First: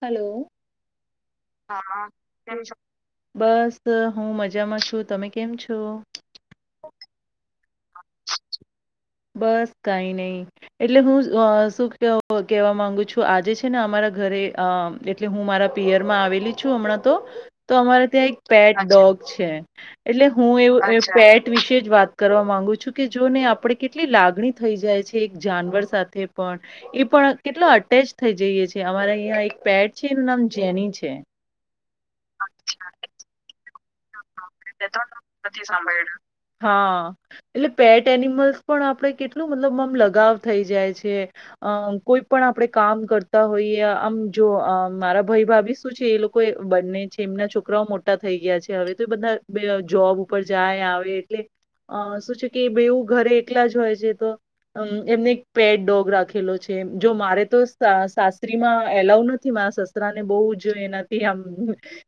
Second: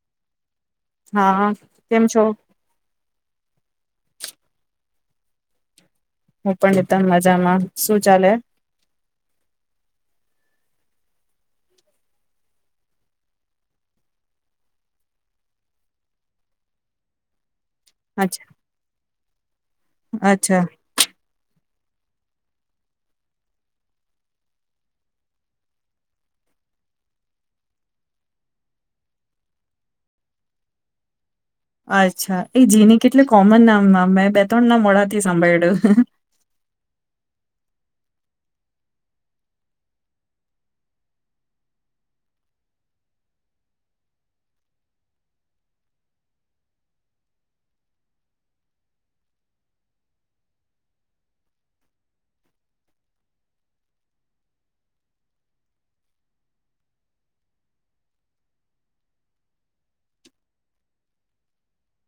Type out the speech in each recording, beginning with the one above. Hello હા કેમ હા છો કેમ છો બસ હું મજામાં છું તમે કેમ છો હું પણ નિતમ મજામાં શું ચાલે બસ કઈ નહી એટલે હું શું કેવા માંગુ છું આજે છે ને અમારા ઘરે એટલે હું મારા પિયર માં આવેલી છું હમણાં તો તો અમારે ત્યાં એક અચ્છા પેટ ડોગ છે એટલે હું અચ્છા એું પેટ વિશે વાત કરો માંગુ છું કે જો ને આપણે કેટલી લાગણી થઈ જાય છે એક જાનવર સાથે પણ એ પણ કેટલો અટેચ થઈ જઈએ છે અમારા અહં એક પેટ છે એનું નામ જેની છે અચ્છા એ જીની કેટલે કોમન નામ [inaudible] [inaudible] હા એટલે પેટ એનિમલ્ પણ આપડે કેટલું મતલબ આમ લગાવ થઈ જાય છે અ કોઈ પણ આપણેે કામ કરતા હોઈએ આમ જો મારા ભાઈ ભાભી શું છે એ લોકો બંને છે એમના છોકરાઓ મોટા થઈ ગયા છે હવે તો એ બધા જોબ ઉપર જાય આવે એટલે શું છે કે બેવું ઘરે એકલા જ હોય છે તોમ એમને એક પેટ ડોગ રાખેલો છે જો મારે તો સાસરીમાં એલાવ નથી મારા સસરા ને બહ જ એનાથી આમ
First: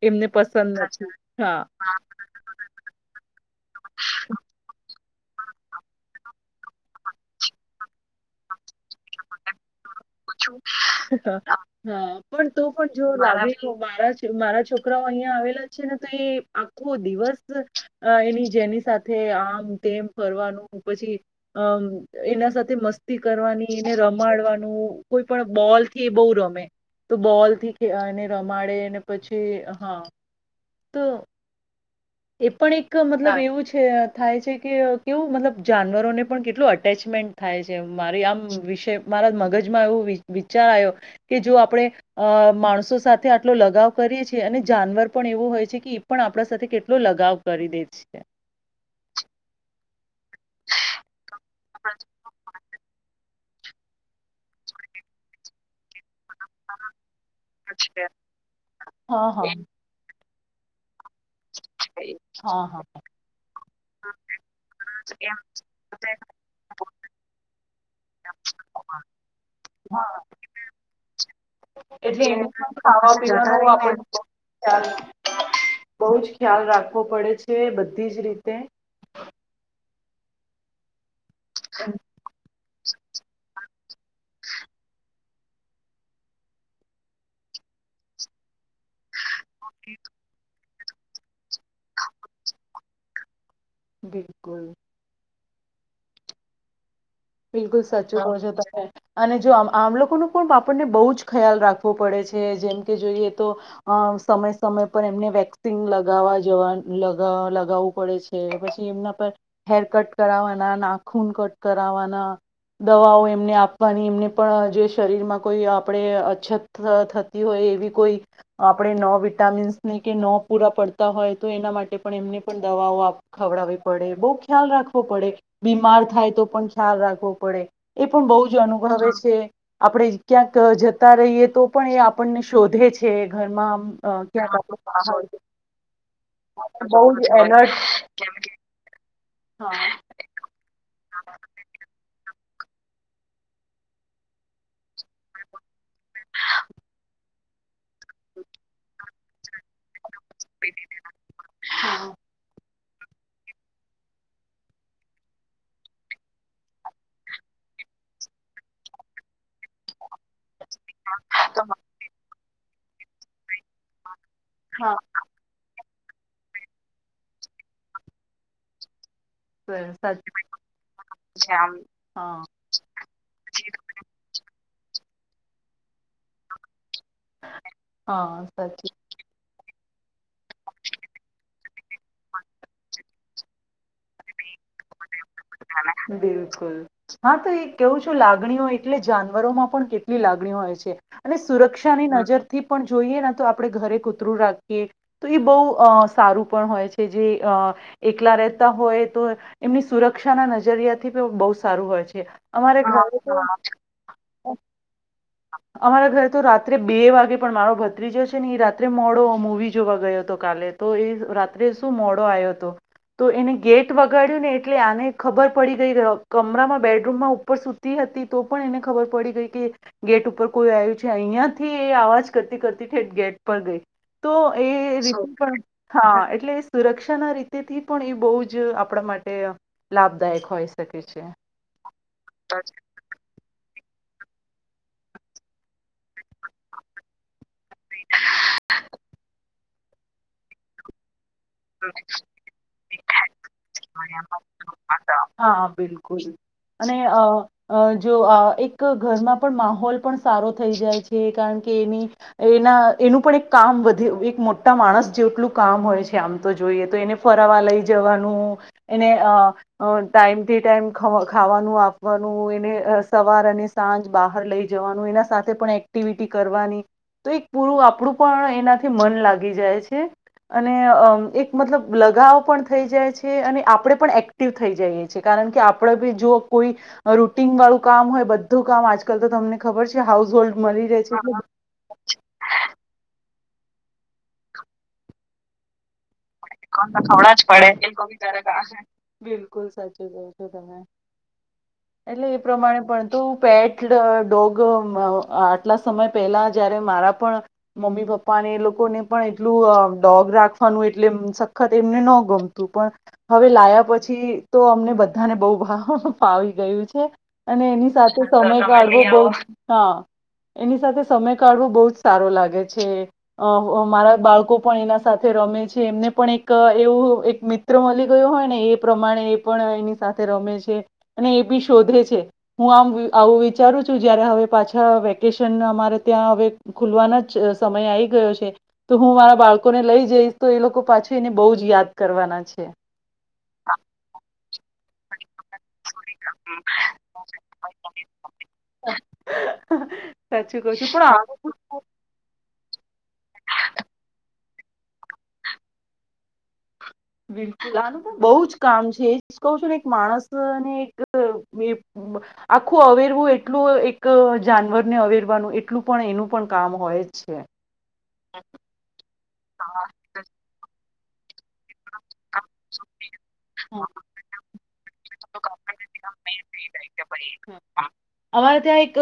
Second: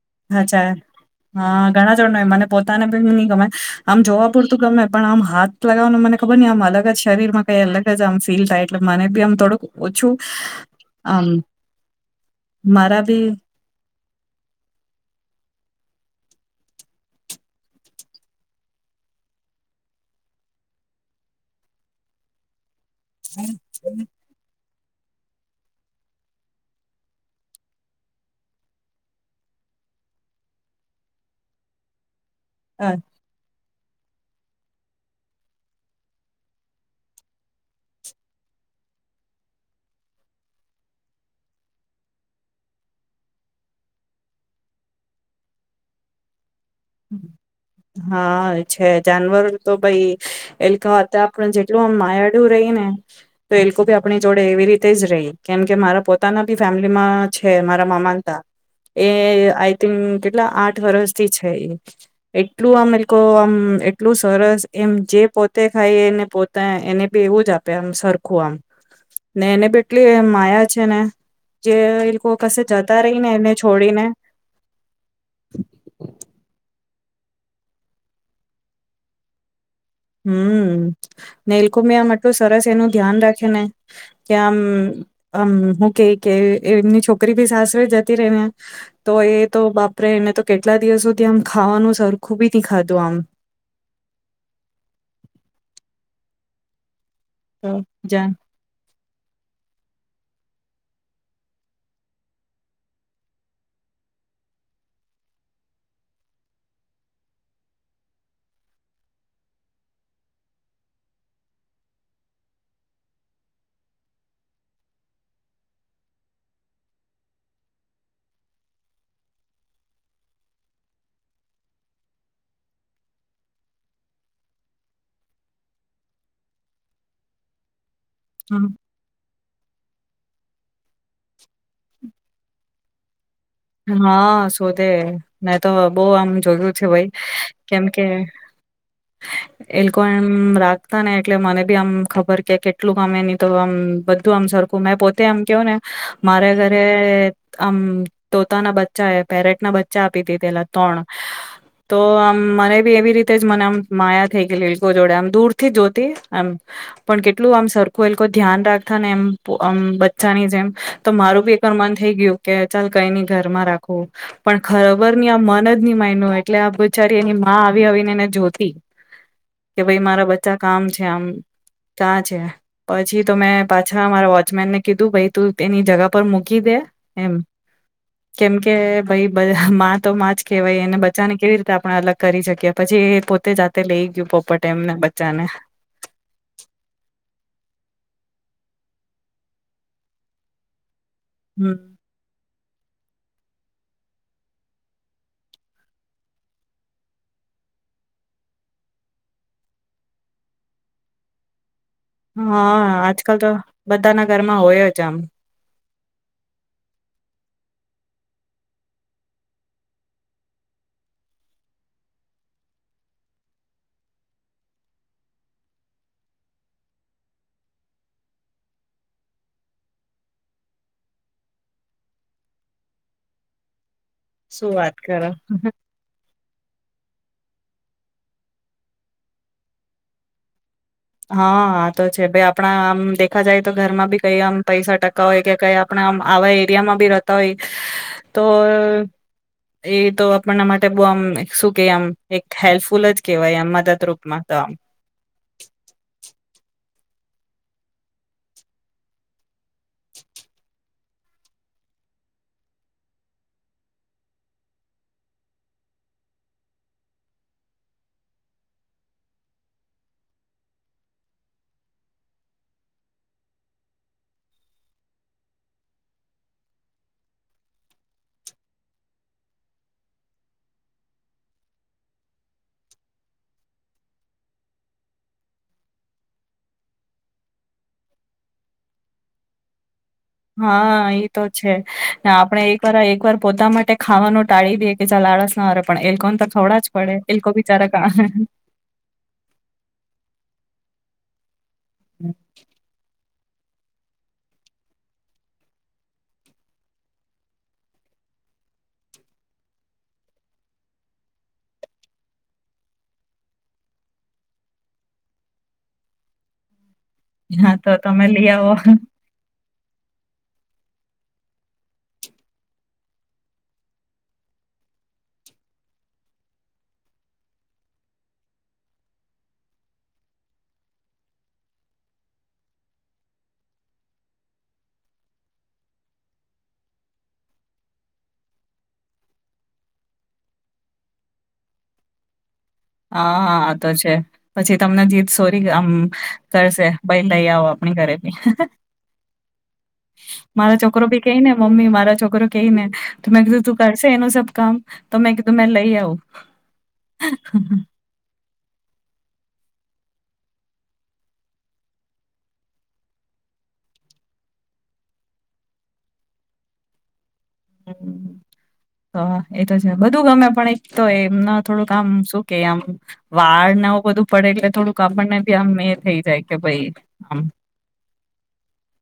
એમને અચ્છા પસંદ નથી હા ઘણા જણ ને મને પોતાને પણ ની ગમે આમ જોવા પુરતું ગમે પણ આમ હાથ લગાવવાને મને ખબર ન આમ અલગ જ શરીરમાં કઈ અલગ જ આમ ફીલ થાય એટલે મને બી આમ થોડુંક ઓછું આમ [unintelligible] હા પણ તો પણ મારા જો લ બી [unintelligible] મારા મારા છોકરાઓ અહિયાં આવેલા છે ને તો એ આખો દિવસ એની જેની સાથે આમ તેમ ફરવાનું પછી અ એના સાથે મસ્ત કરવાની એને રમાડવાનું કોઈ પણ બોલ થી બહુ રમે તો બોલ થી એને રમાડે અને પછી હા તો એ પણ એક મતલબ એવું છે થાય છે કે કેવું મતલબ જાનવરોને પણ કેટલું અટેચમેન્ટ થાય છે મારી આમ વિષ મારા મગજ વિચાર આવ કે જો આપણે માણસો સાથે આટલો લગાવ કરીએ છીએ અને જાનવર પણ એવું હોય છે કે એ પણ આપણા સાથે કેટલો લગાવ કરી દે છે. હા છે જાનવર તો ભાઈ એલખ હતા આપણ જેટલું આમ માયાડું રહી ને તો એ લોકો ભી આપણી જોડે એવી રીતે જ રહી કેમ કે મારા પોત પોતાના બી ફેમિલીમાં છે મારા મામા હતા એ હા હા આઈ થીન કેટલા આઠ વર્ષથી છે એટલું આમ હા એ લોકો આમ એટલું સરસ એમ જે પોતે ખાઈને પોતે એને બી એવું જ આપે આમ. સરખું આમ ને એને બ એટલી હા માયા છે ને જે એ એટલે લોકો એને કશે પણ જતા ખાવા રહી ને એને પીવાનો છોડીને. આપણે ખ્યાલ આપ પડે છે બધી જ રીતે. હમ નેલકુંભી આમટલું સરસ એનું ધ્યાન રાખેને. કે આમ હમ હું કે કે એમની છોકરી ભી સાસરે જતી ર ને તો એ તો બાપરે એને તો કે કેટલા દિવસોથી આમ ખાવાનું સરખું બી ખાધું આમ. બિલકુલ. આમ બિલકુલ તો સચું જાણ હો જો તો હ અને જો આમ આમ લોકોનું પણ આપણને બહુ જ ખ્યાલ રાખવો પડે છે જેમ કે જોઈએ તો અ સમય સમય પર એમને વેક્સિંગ લગાવવા જવા લગાવવું પડે છે પછી એમના પર હેર કટ કરાવવાના નાખૂન કટ કરાવવાના. દવાઓ એમને આપવાની એમને પણ જે શરીર માં કોઈ આપણે અછત થતી હોય એવી કોઈ આપણે ન વિટામીન્સ ની કે ન પૂરા પડતા હોય તો એના માટે પણ એમને પણ દવાઓ ખવડાવવી પડે બહ ખ્યાલ રાખવો પડે બીમાર થાય તો પણ ખ્યાલ રાખવું પડે. એ પણ બહુ જ અનુભવે છે. આપડણે ક્યાંક જતા રહીએ. તો પણ એ આપણને શોધે છે. છે. હા શોધે મેં તો બહ આમ જોયું છે બહુ ભાઈ જ એલર્ટ કેમકે હા એ લોકો એમ રાખતા ને એટલે મને બી આમ. ખબર કે કેટલું ગમે એ નની તો આમ બધું આમ સરખું મે પોતે આમ કેહો ને મારે ઘરે હમ તોતાના બચ્ચા એ પેરેટના બ્ચા ચા પી દીધેલા ત્રણ તો આમ મને. એવી રીતે જ મને આમ માયા થઈ કે એલકો જોડે આમ દૂર થી જોતી એમ પણ કેટલું આમ સરખું એલ ધ્યાન રાખતા ને એમ આમ બચ્ચાની જેમ. તો મારું બી એકરમાન થઈ ગયું. [inaudible] કઈની ઘરમાં રાખવું. પણ ખરાબર ની આ મન જ ની મા ન એટલે આ બચારી એની આવી આવી ને એને જોતી. કે હા ભાઈ મારા સાચું બચ્ચા કામ છે આમ કા હા છે પછી તો મેં પાછા મારા વોચમેન ને કીધું ભાઈ તું તેની જગા પર મૂકી દે. હા કેમ સાચું કે ભાઈ બધા મા તો માં જ કહેવાય એને બચાને કેવી રીતે આપણે અલગ કરી શકીએ પછી એ પોતે જાતે લઈ ગયું પોપરટે એમને. બચ્ચાને બિલકુલ હા તો એ કેવું છે. ું લાગણીઓ એટલે જાનવરોમાં પણ કેટલી લાગણીઓ હોય છે. અને હમ સુરક્ષા ની નજર થી પણ જોઈએ તો આપણે ઘરે કૂતરું રાખીએ તો એ બહુ સારું પણ હોય છે જે એકલા રહેતા હોય તો એમની સુરક્ષ. કક્ષાના નજરિયા થી બહુ સારું હોય છે. અમારે હા ઘરે આજકાલ તો હા બધાના ઘરમાં હોય જ આમ. અમારા ઘરે તો રાત્રે બે વાગે પણ મારો ભત્રીજો છે ને એ રાત્રે મોડો મૂવી જોવા ગયો હતો કાલે તો એ રાત્રે શું મોડો આવ્યો હતો તો એને ગેટ વગાડ્યું ને એટલે આને ખબર પડી ગઈ કમરામાં બેડરૂમમાં ઉપર સુતી હતી તો પણ એને ખબર પડી ગઈ કે ગેટ ઉપર કોઈ આવ્યું છે અહિયાં થી એ આવાજ કરતી કરતી ઠે ગેટ પર ગઈ. તો શું એ વાત કરો રી હા એટલે સુરક્ષા છા ના રીતે થી પણ એ બહુ જ આપણા માટે લાભદાયક હોય છે. હા હ તો છે ભ આપણા આમ દેખા જાય તો ઘરમાં બી કઈ આમ પૈસા ટકા હોય કે કઈ આપણા આમ આવા એરિયામાં બી રહેતા હોય તો એ તો આપણના માટે બહ આમ. શું કે આમ એક હેલ્પફુલ જ કેહેવાય એમ મદદરૂૂપમાં તો આમ. ખુશ અને જો એક ઘરમાં પણ માહોલ પણ સારો થઈ જાય છે કારણ કે એની એના એનું પણ એક કામ વધે એક મોટા માણસ જેટલું કામ હોય છે આમ. તો જોઈએ તો એને ફરવા લઈ જવાનું એને ટાઈમ ટી ટાઈમ ખાવાનું આપવાનું એને સવાર અને સાંજ બહાર લઈ જવાનું એના સાથે પણ એક્ટિવિટી કરવાની તો એક પૂરું આપણું પણ એનાથી મન લાગી જાય છે અને એક મતલબ લગાવ પણ થઈ જાય છે અને આપણે પણ એક્ટિવ થઈ જઈએ છ છેએ કારણ કે આપણે બી જો કોઈ રૂટીન વાળું કામ હોય બધું કામ આજકાલ તો તમને ખબર છે. હાઉસ હોલ્ડ મળી રહે હા એ તો એટલે છે આપડણે એક વાર એક વાર પોતા માટે ખાવાનું ટાળી દે કે લાળસ ના પણ એ લોકોને તો ખવડા જ પડે ખ એ જ લોકો બિચારા કા પડે બિલકુલ સાચી ક છો તમે એટલે એ પ્રમાણે પણ તો પેટ ડોગ આટલા સમય પહેલા જયારે મારા પણ મમ્મી પપ્પા અને એ લોકોને પણ એટલું ડોગ રાખવાનું. એટલે સખત એમને ન ગમતું પણ હવે લાયા પછી તો અમને બધાને બહુ ભાવાવી ગયું છે. અને હા એની તો તમે સાથે લઈ સમય આવો કાળવો બહ. હા એની સાથે સમય કાઢવો બહુ જ સારો લાગે છે અરા બાળકો પણ એના સાથે રમે છે. જે એમને પણ એક એવું એક મિત્ર મળી ગયો હોય ને એ પ્રમાણે એ પણ એની સાથે રમે છે અને એ બી શોધે છે હું આમ આવું વિચારું છું જયારે હવે પાછા વેકેશન અમારે ત્યાં હવે ખુલવાનો જ સમય આવી ગયો છે તો હું મારા બાળકોને લઈ જઈશ. તો એ લોકો પાછું એને બહુ જ યાદ કરવાના છે. હા હા આ તો છે. પછી તમને જે સોરી આમ કરશે ભાઈ લઈ આવો આપણી ઘરે બી સાચું કહ મારા છું પણ છોકરો ભી કઈ આ ને મમ્મી મારા છોકરો કઈ ને ત મેં કીધું તું કરશે એનું સ. કામ તમે કે તમે લઈ આવું. બિલકુલ આનું બહુ જ કામ છે કહ છું ને એક માણસને એક આખું અવેરવું એટલું એક જાનવરને અવેરવાનું એટલું પણ એનું પણ કામ હોય જ છે. હ એતો છે બધું ગમે પણ એક તો એમના. થોડુંક આમ શું કેમ વાળ હા નાવ બધું પડે એટલે થોડુંક આપણ ને તી આ મેં થઈ જાય. કે ભાઈ આમ અમારે ત્યાં એક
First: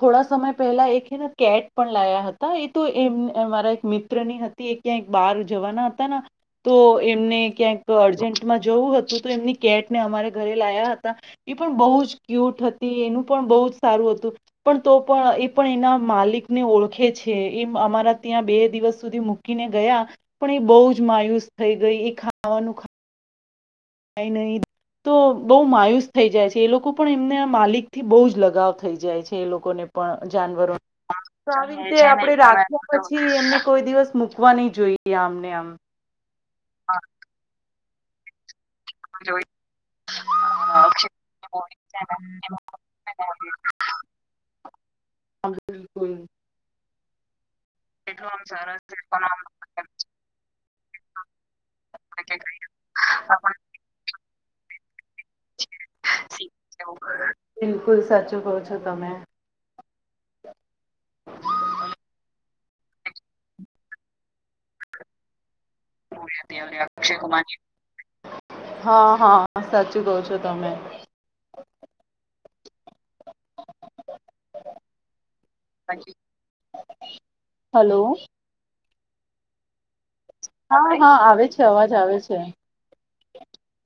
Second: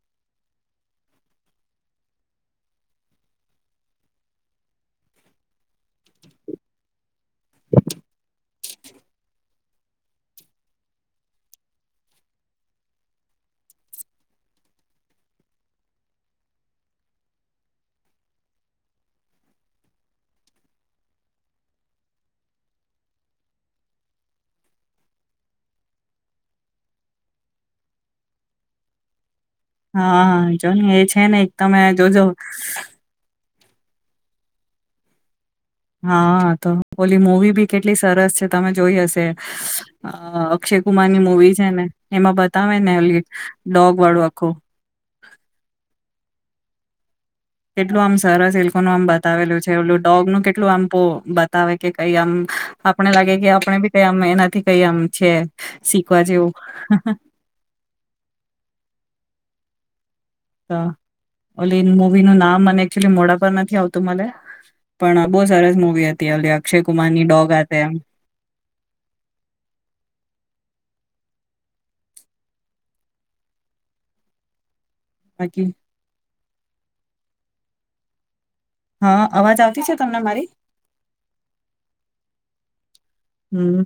થોડા સમય પહેલા એને કેટ પણ લાયા હતા એ તો એમ મારા એક મિત્રની હતી એ ક્યાંય બહાર જવાના હતા તો એમને ક્યાંક અર્જન્ટમાં જવું હતું તો એમની કેટ ને અમારે ઘરે લાયા હતા એ પણ બહુ જ ક્યુટ હતી એનું પણ બહુ જ સારું હતું પણ તો પણ એ પણ એના માલિકને ઓળખે છે એ અમારા ત્યાં બે દિવસ સુધી મૂકીને ગયા પણ એ બહુ જ માયુસ થઈ ગઈ એ ખાવાનું. કઈ નહી તો બહુ માયુસ થઈ જાય છે એ લોકો પણ એમને માલિક થી બહુ જ લગાવ થઈ જાય છે. લોકોને પણ હા જો જાનવરો ને એ છે ને એક આવી તમે રીતે જોજો આપણે રાખ્યા પછી એમને કોઈ દિવસ મૂકવા નહી જોઈએ આમનેમ. હા તો ઓલી મૂવી કેટલી સરસ છે. તમે જોઈ હશે અક્ષય કુમારની મુવી છે ને એમાં બતાવે ને ડોગ વાળો આખું. બિલકુલ કેટલું આમ સરસિલ્કોનું આમ બતાવેલું છે એલું ડોગનું કેટલું આમ બતાવે કે કઈ આમ આપણે લાગે કે આપણે બી કઈ આમ એનાથી કઈ આમ છે શીખવા જેવું બિલકુલ સાચું કહો છો તમે ઓલી મવી નું નામ મને એકચુલી મોડા પર નથી આવતું મને પણ બહુ સરસ મુવી હતી ઓલી અક્ષય કુમારની ડોગ હાતે એમ હા હા સાચું કો છો તમે. [inaudible] [inaudible] બાકી હલો હા અવાજ આવતી છે. તમને મારી હા હા આવે છે અવાજ આવે છે. અચ્છા હમ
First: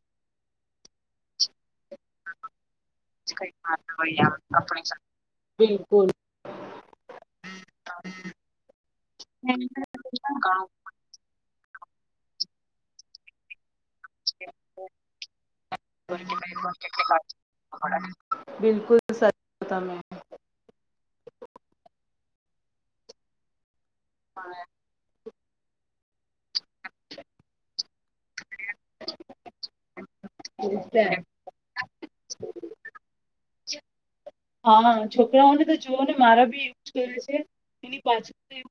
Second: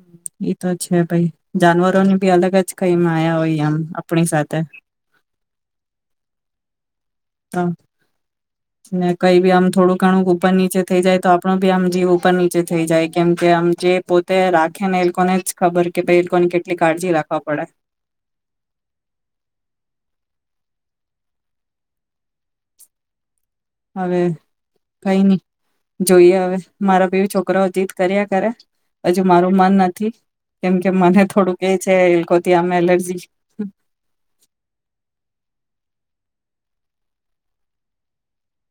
એ તો છે ભાઈ જાનવરોની ભી અલગ જ કઈ માયા હોય આમ આપણી સાથે [inaudible] હ કઈ ભી આમ થોડું ઘણું ઉપર નીચે થઈ જાય તો આપણો ભી આમ જીવ ઉપર નીચે થઈ જાય કેમ કે આમ જે પોતે રાખે ને એ લોકોને જ ખબર કે ભ એ લોકોને કેટલી કાળજી રાખવા પડે. બિલકુલ તમે હવે કઈ નહી. જોઈએ હવે મારા બેી છોકરા જીત કર્યા કરે હજુ મારું મન નથી કેમ કે મને થોડું કે છે. કોતી આમાં એલર્જી હા છોકરાઓને તો જોવ ને મારા બી એવું જ કરે છે એની પાછું એવ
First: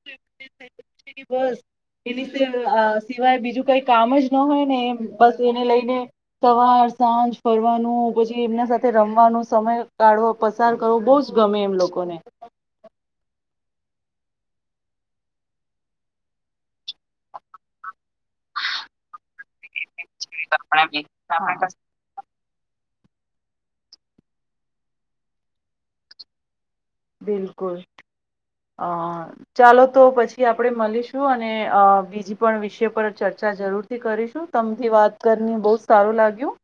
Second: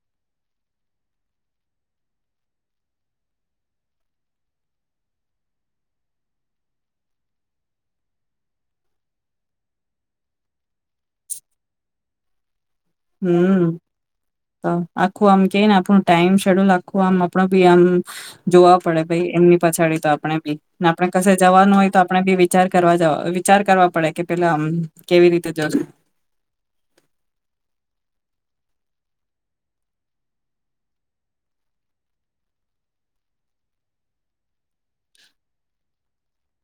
[unintelligible] એની સી અ સિવાય બીજું કઈ કામ જ ન હોય ને એમ. બસ એને લઈને સવાર સાંજ ફરવાનું. પછી એમના સાથે રમવાનું, સમય કાઢવો, પસાર કરવો બહુજ ગમે એમ લોકોને હમ્મ, તો આખું આમ કે ને આપણું ટાઈમ શેડ્યુલ આખું આમ આપણો ભી આમ જોવા પડે ભાઈ એમની પછાડી તો આપડણે બી. ને આપણે કશે હા જવાનું હોય તો આપડણે બી વિચાર કરવા જ વિચાર કરવા પડે કે પેલા આમ કેવી રીતે જશ બિલકુલ અ ચાલો તો પછી આપણે મળીશું. અને અ બીજી પણ વિષય પર ચર્ચા જરૂરથી કરીશું. તમથી વાત કરીને બહુ સારું લાગ્યું.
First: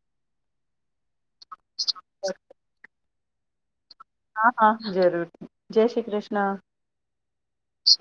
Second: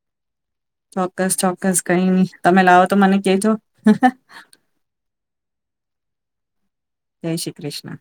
ચોક્કસ ચોક્કસ કઈ નહી તમે લાવો તો મને [inaudible] હા હા જરૂર. જય શ્રી કૃષ્ણ. જય શ્રી કૃષ્ણ.